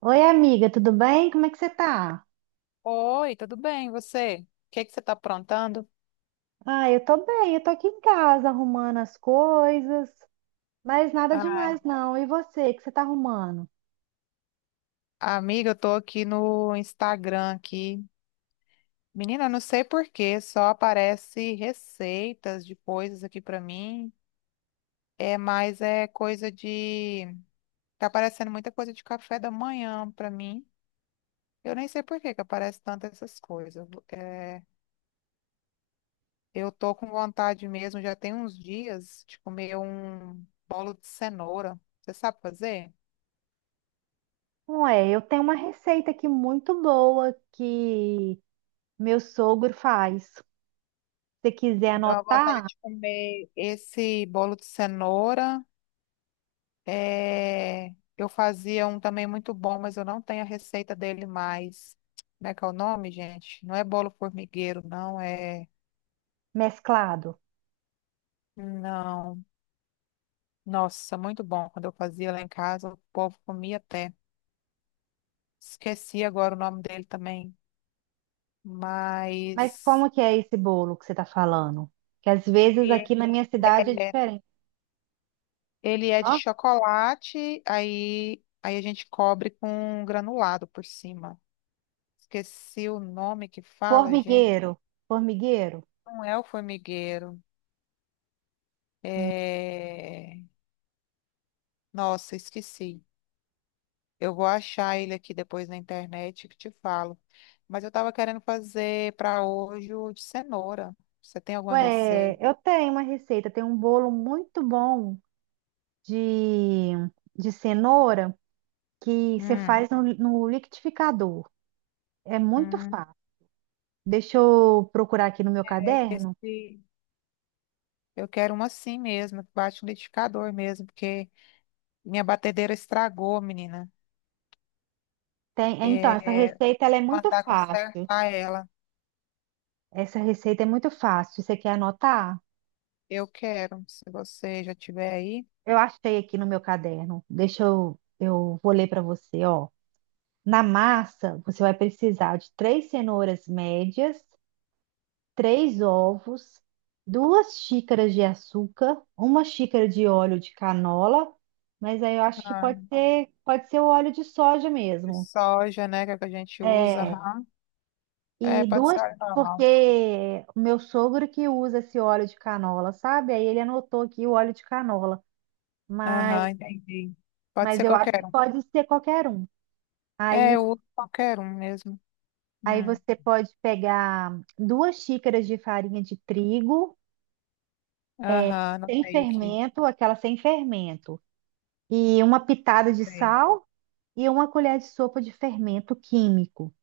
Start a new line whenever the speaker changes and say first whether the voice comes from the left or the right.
right: Oi, amiga, tudo bem? Como é que você tá?
left: Oi, tudo bem? E você? O que é que você tá aprontando?
right: Ah, eu tô bem, eu tô aqui em casa arrumando as coisas, mas nada
left: Ai,
right: demais não. E você, o que você tá arrumando?
left: amiga, eu tô aqui no Instagram aqui. Menina, eu não sei por quê, só aparece receitas de coisas aqui pra mim. É, mas é coisa de tá aparecendo muita coisa de café da manhã pra mim. Eu nem sei por que que aparece tanto essas coisas. É, eu tô com vontade mesmo, já tem uns dias de comer um bolo de cenoura. Você sabe fazer?
right: Ué, eu tenho uma receita aqui muito boa que meu sogro faz. Se você quiser
left: Deu uma vontade
right: anotar,
left: de comer esse bolo de cenoura. É, eu fazia um também muito bom, mas eu não tenho a receita dele mais. Como é que é o nome, gente? Não é bolo formigueiro, não é.
right: mesclado.
left: Não. Nossa, muito bom. Quando eu fazia lá em casa, o povo comia até. Esqueci agora o nome dele também.
right: Mas
left: Mas
right: como que é esse bolo que você tá falando? Que às vezes
left: e-
right: aqui na minha cidade é
left: é,
right: diferente.
left: ele é de
right: Ó,
left: chocolate, aí a gente cobre com granulado por cima. Esqueci o nome que fala, gente.
right: formigueiro, formigueiro.
left: Não é o formigueiro. É... Nossa, esqueci. Eu vou achar ele aqui depois na internet que te falo. Mas eu estava querendo fazer para hoje o de cenoura. Você tem alguma
right: Ué,
left: receita?
right: eu tenho uma receita, tem um bolo muito bom de, de cenoura que você
left: Hum,
right: faz no liquidificador. É muito
left: hum,
right: fácil. Deixa eu procurar aqui no meu caderno.
left: esse... Eu quero uma assim mesmo, que bate no liquidificador mesmo, porque minha batedeira estragou, menina.
right: Tem, é, então, essa
left: É...
right: receita ela
left: Tem
right: é
left: que
right: muito
left: mandar
right: fácil.
left: consertar ela.
right: Essa receita é muito fácil. Você quer anotar?
left: Eu quero, se você já tiver aí.
right: Eu achei aqui no meu caderno. Deixa eu, vou ler para você, ó. Na massa, você vai precisar de três cenouras médias, três ovos, 2 xícaras de açúcar, 1 xícara de óleo de canola, mas aí eu acho que pode ser o óleo de soja
left: De
right: mesmo.
left: soja, né, que é o que a gente usa,
right: É,
left: aham. É,
right: e
left: pode ser
right: duas,
left: óleo normal.
right: porque o meu sogro que usa esse óleo de canola, sabe? Aí ele anotou aqui o óleo de canola, mas,
left: Aham, entendi. Pode ser
right: eu acho que
left: qualquer um.
right: pode ser qualquer um.
left: É,
right: Aí,
left: eu uso qualquer um mesmo.
right: Aí
left: Hum.
right: você pode pegar 2 xícaras de farinha de trigo,
left: Aham,
right: sem
left: anotei aqui.
right: fermento, aquela sem fermento. E uma pitada de
left: Sei.
right: sal e 1 colher de sopa de fermento químico.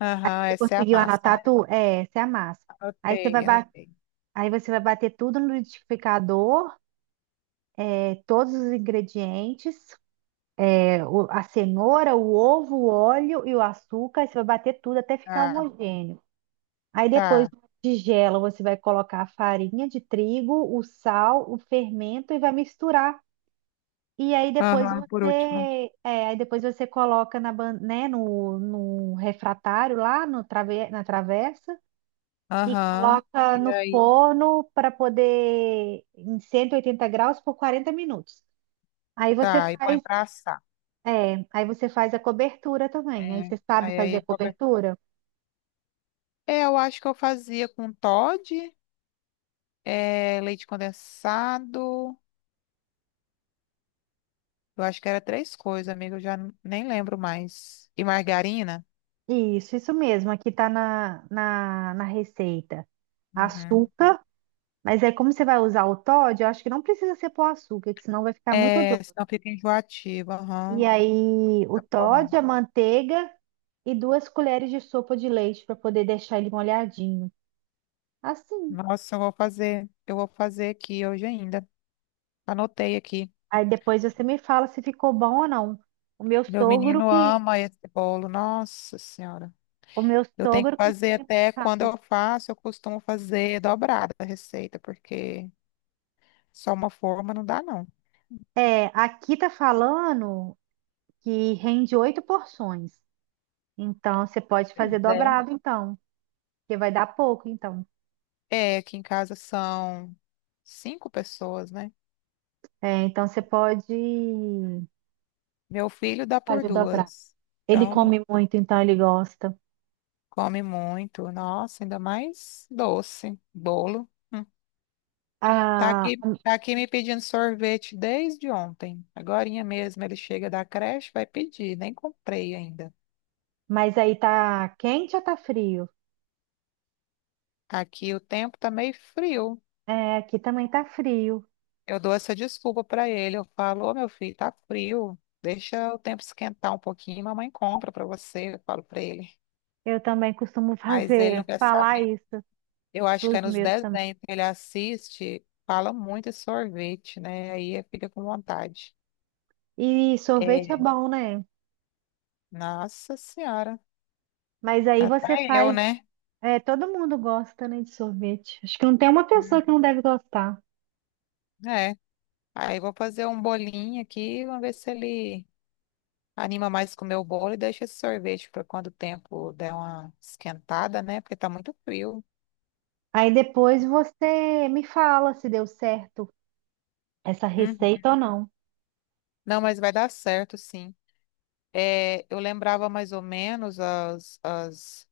left: Aham,
right: Você
left: essa é a
right: conseguiu
left: massa,
right: anotar
left: né?
right: tu? É, essa é a massa. Aí você vai
left: Anotei,
right: bater,
left: anotei.
right: aí você vai bater tudo no liquidificador, todos os ingredientes, a cenoura, o ovo, o óleo e o açúcar. Aí você vai bater tudo até ficar
left: Ah,
right: homogêneo. Aí depois
left: tá.
right: na tigela você vai colocar a farinha de trigo, o sal, o fermento e vai misturar.
left: Aham, por último.
right: Aí depois você coloca na, né, no refratário lá no trave, na travessa e
left: Aham.
right: coloca
left: E
right: no
left: aí?
right: forno para poder em 180 graus por 40 minutos. Aí você
left: Tá, e põe
right: faz,
left: pra assar.
right: aí você faz a cobertura também. Aí
left: É,
right: você sabe fazer a
left: qualquer...
right: cobertura?
left: É, eu acho que eu fazia com Toddy, leite condensado. Eu acho que era três coisas, amiga, eu já nem lembro mais. E margarina?
right: Isso mesmo. Aqui tá na receita.
left: Uhum.
right: Açúcar, mas aí como você vai usar o Toddy, eu acho que não precisa ser pôr açúcar, que senão vai ficar muito.
left: É, senão fica enjoativa.
right: E
left: Aham.
right: aí o
left: Tá bom,
right: Toddy,
left: não.
right: a manteiga e 2 colheres de sopa de leite para poder deixar ele molhadinho. Assim.
left: Nossa, eu vou fazer. Eu vou fazer aqui hoje ainda. Anotei aqui.
right: Aí depois você me fala se ficou bom ou não. O meu
left: Meu
right: sogro
left: menino
right: que,
left: ama esse bolo. Nossa Senhora.
right: o meu
left: Eu tenho que
right: sogro que
left: fazer até quando
right: faz.
left: eu faço, eu costumo fazer dobrada a receita, porque só uma forma não dá, não.
right: É, aqui tá falando que rende oito porções. Então você pode
left: Pois
right: fazer
left: é.
right: dobrado, então, porque vai dar pouco, então.
left: É, aqui em casa são cinco pessoas, né?
right: É, então você pode
left: Meu filho dá por
right: fazer dobrado.
left: duas.
right: Ele
left: Então.
right: come muito, então ele gosta.
left: Come muito. Nossa, ainda mais doce, bolo. Hum. Tá aqui,
right: A
left: tá aqui me pedindo sorvete desde ontem. Agorinha mesmo ele chega da creche, vai pedir. Nem comprei ainda.
right: Mas aí tá quente ou tá frio?
left: Aqui o tempo tá meio frio.
right: É, aqui também tá frio.
left: Eu dou essa desculpa pra ele. Eu falo, ô meu filho, tá frio. Deixa o tempo esquentar um pouquinho, mamãe compra pra você. Eu falo pra ele.
right: Eu também costumo
left: Mas ele não quer
right: falar
left: saber.
right: isso
left: Eu acho que
right: pros
left: é nos
right: meus também.
left: desenhos que ele assiste, fala muito de sorvete, né? Aí ele fica com vontade.
right: E
left: É,
right: sorvete é bom, né?
left: Nossa Senhora.
right: Mas aí você
left: Até eu,
right: faz,
left: né?
right: é, todo mundo gosta, né, de sorvete. Acho que não tem uma pessoa
left: Hum,
right: que não deve gostar.
left: é. Aí vou fazer um bolinho aqui, vamos ver se ele anima mais com o meu bolo e deixa esse sorvete para quando o tempo der uma esquentada, né? Porque tá muito frio.
right: Aí depois você me fala se deu certo essa
left: Uhum.
right: receita ou não.
left: Não, mas vai dar certo, sim. É, eu lembrava mais ou menos as, as,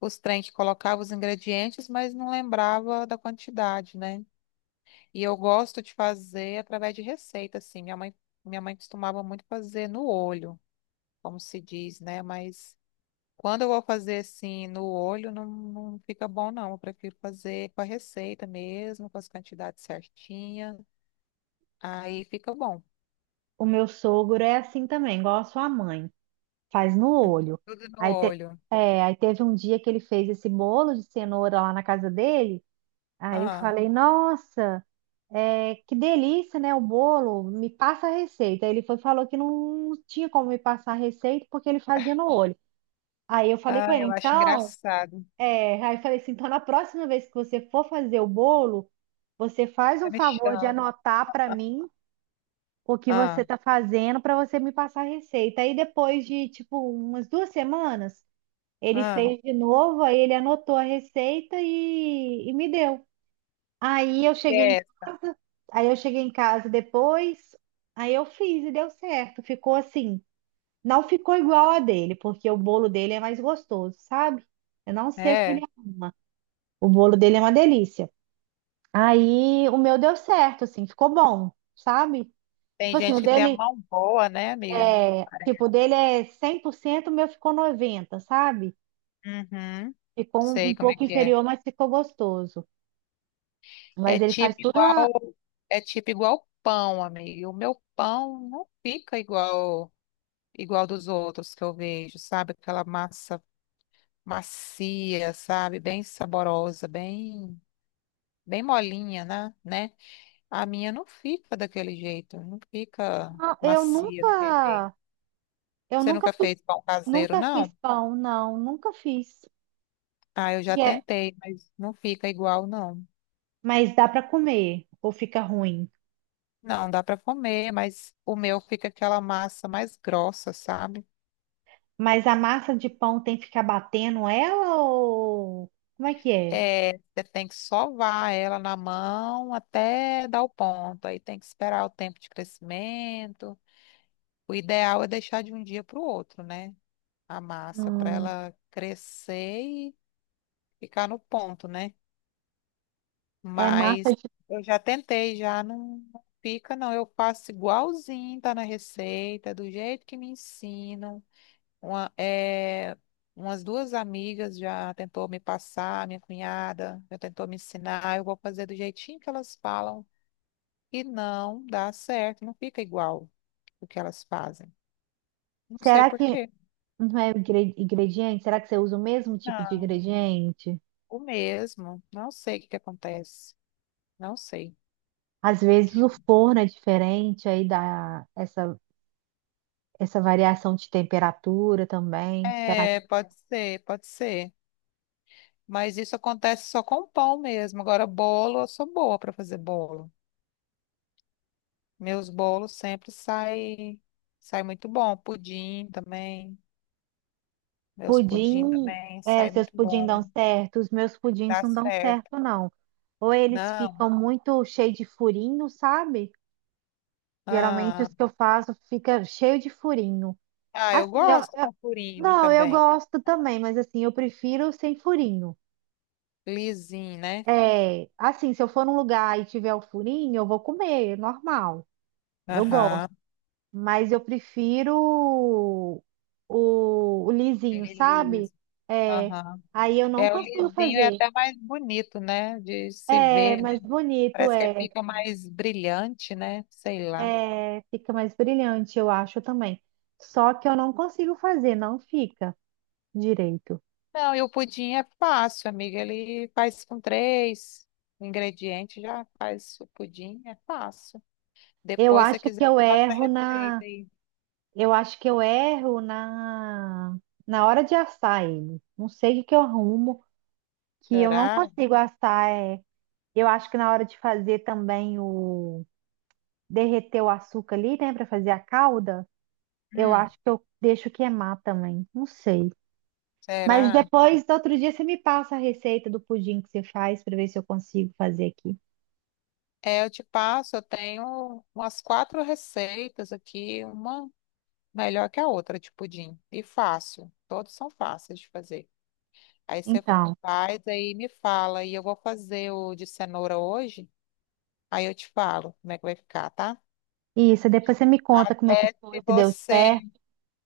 left: os trem que colocava os ingredientes, mas não lembrava da quantidade, né? E eu gosto de fazer através de receita, assim. Minha mãe costumava muito fazer no olho. Como se diz, né? Mas quando eu vou fazer assim no olho, não, não fica bom, não. Eu prefiro fazer com a receita mesmo, com as quantidades certinhas. Aí fica bom.
right: O meu sogro é assim também, igual a sua mãe. Faz no
left: Uhum.
right: olho.
left: Tudo no
right: Aí, te-
left: olho.
right: aí teve um dia que ele fez esse bolo de cenoura lá na casa dele. Aí eu
left: Ah,
right: falei, nossa, que delícia, né? O bolo, me passa a receita. Aí ele foi, falou que não tinha como me passar a receita porque ele fazia no olho. Aí eu falei com
left: ah,
right: ele,
left: eu acho
right: então,
left: engraçado.
right: aí eu falei assim, então na próxima vez que você for fazer o bolo, você faz um
left: Você me
right: favor de
left: chama.
right: anotar para mim o que você
left: Ah,
right: tá fazendo para você me passar a receita. Aí depois de tipo umas 2 semanas, ele
left: ah,
right: fez de novo, aí ele anotou a receita e me deu. Aí eu cheguei em
left: é,
right: casa, aí eu cheguei em casa depois, aí eu fiz e deu certo. Ficou assim, não ficou igual a dele, porque o bolo dele é mais gostoso, sabe? Eu não sei o que ele
left: é.
right: arruma. O bolo dele é uma delícia. Aí o meu deu certo, assim, ficou bom, sabe? Tipo
left: Tem
right: assim, o
left: gente que tem a
right: dele
left: mão boa, né, amiga?
right: o
left: Parece.
right: dele é 100%, o meu ficou 90, sabe?
left: Uhum.
right: Ficou um
left: Sei como é
right: pouco
left: que é.
right: inferior, mas ficou gostoso.
left: É
right: Mas ele
left: tipo
right: faz tudo
left: igual, é tipo igual pão, amiga. O meu pão não fica igual igual dos outros que eu vejo, sabe? Aquela massa macia, sabe? Bem saborosa, bem molinha, né? A minha não fica daquele jeito, não fica
right: na- eu
left: macia daquele jeito.
right: nunca eu
left: Você
right: nunca
left: nunca
right: fiz.
left: fez pão caseiro,
right: Nunca fiz
left: não?
right: pão, não, nunca fiz.
left: Ah, eu já
right: E é,
left: tentei, mas não fica igual, não.
right: mas dá para comer, ou fica ruim.
left: Não, dá para comer, mas o meu fica aquela massa mais grossa, sabe?
right: Mas a massa de pão tem que ficar batendo ela ou como é que é?
left: É, você tem que sovar ela na mão até dar o ponto. Aí tem que esperar o tempo de crescimento. O ideal é deixar de um dia para o outro, né? A massa, para
right: Hum,
left: ela crescer e ficar no ponto, né?
right: é massa
left: Mas
right: de.
left: eu já tentei, já não fica, não. Eu faço igualzinho, tá na receita, do jeito que me ensinam. Uma, é, umas duas amigas já tentou me passar, minha cunhada já tentou me ensinar. Eu vou fazer do jeitinho que elas falam e não dá certo, não fica igual o que elas fazem. Não sei
right: Será
left: por
right: que
left: quê.
right: não é ingrediente? Será que você usa o mesmo tipo de ingrediente?
left: O mesmo. Não sei o que que acontece. Não sei.
right: Às vezes o forno é diferente, aí dá essa variação de temperatura também. Será que
left: É, pode ser, pode ser. Mas isso acontece só com pão mesmo. Agora, bolo, eu sou boa para fazer bolo. Meus bolos sempre saem sai muito bom. Pudim também. Meus pudim
right: Pudim,
left: também sai
right: seus
left: muito
right: pudim
left: bom.
right: dão certo, os meus pudins
left: Dá
right: não dão
left: certo.
right: certo, não. Ou eles
left: Não.
right: ficam muito cheios de furinho, sabe? Geralmente
left: Ah,
right: os que eu faço fica cheio de furinho.
left: ah, eu
right: Assim, eu,
left: gosto
right: eu-
left: com furinho
right: não, eu
left: também.
right: gosto também, mas assim, eu prefiro sem furinho.
left: Lisinho, né?
right: É, assim, se eu for num lugar e tiver o furinho, eu vou comer, é normal. Eu gosto,
left: Aham.
right: mas eu prefiro o lisinho,
left: Ele é
right: sabe?
left: liso.
right: É,
left: Aham.
right: aí eu não
left: É, o
right: consigo
left: lisinho é
right: fazer.
left: até mais bonito, né? De se
right: É
left: ver, né?
right: mais bonito,
left: Parece que fica mais brilhante, né? Sei lá.
right: fica mais brilhante, eu acho também. Só que eu não consigo fazer, não fica direito.
left: Não, e o pudim é fácil, amiga. Ele faz com três ingredientes, já faz o pudim, é fácil.
right: Eu
left: Depois, se você
right: acho que
left: quiser, eu
right: eu
left: faço a
right: erro na,
left: receita aí.
right: eu acho que eu erro na hora de assar ele. Não sei o que que eu arrumo, que eu não
left: Será?
right: consigo assar. É. Eu acho que na hora de fazer também o derreter o açúcar ali, né, para fazer a calda, eu
left: Hum,
right: acho que eu deixo queimar também. Não sei. Mas
left: será?
right: depois, outro dia, você me passa a receita do pudim que você faz para ver se eu consigo fazer aqui.
left: É, eu te passo, eu tenho umas quatro receitas aqui, uma melhor que a outra de pudim. E fácil. Todos são fáceis de fazer. Aí você
right: Então,
left: faz, aí me fala. E eu vou fazer o de cenoura hoje. Aí eu te falo como é que vai ficar, tá?
right: isso. Depois você me conta como é que
left: Até
right: foi,
left: se
right: se deu
left: você,
right: certo,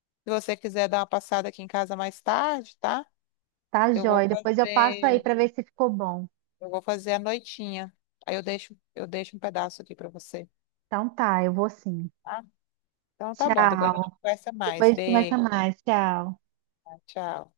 left: se você quiser dar uma passada aqui em casa mais tarde, tá?
right: tá,
left: Eu vou
right: joia? Depois eu passo aí
left: fazer,
right: para ver se ficou bom.
left: eu vou fazer a noitinha. Aí eu deixo um pedaço aqui pra você,
right: Então tá, eu vou sim.
left: tá? Então tá bom, depois a gente
right: Tchau.
left: conversa
right: Depois
left: mais.
right: a gente conversa
left: Beijo,
right: mais. Tchau.
left: tchau.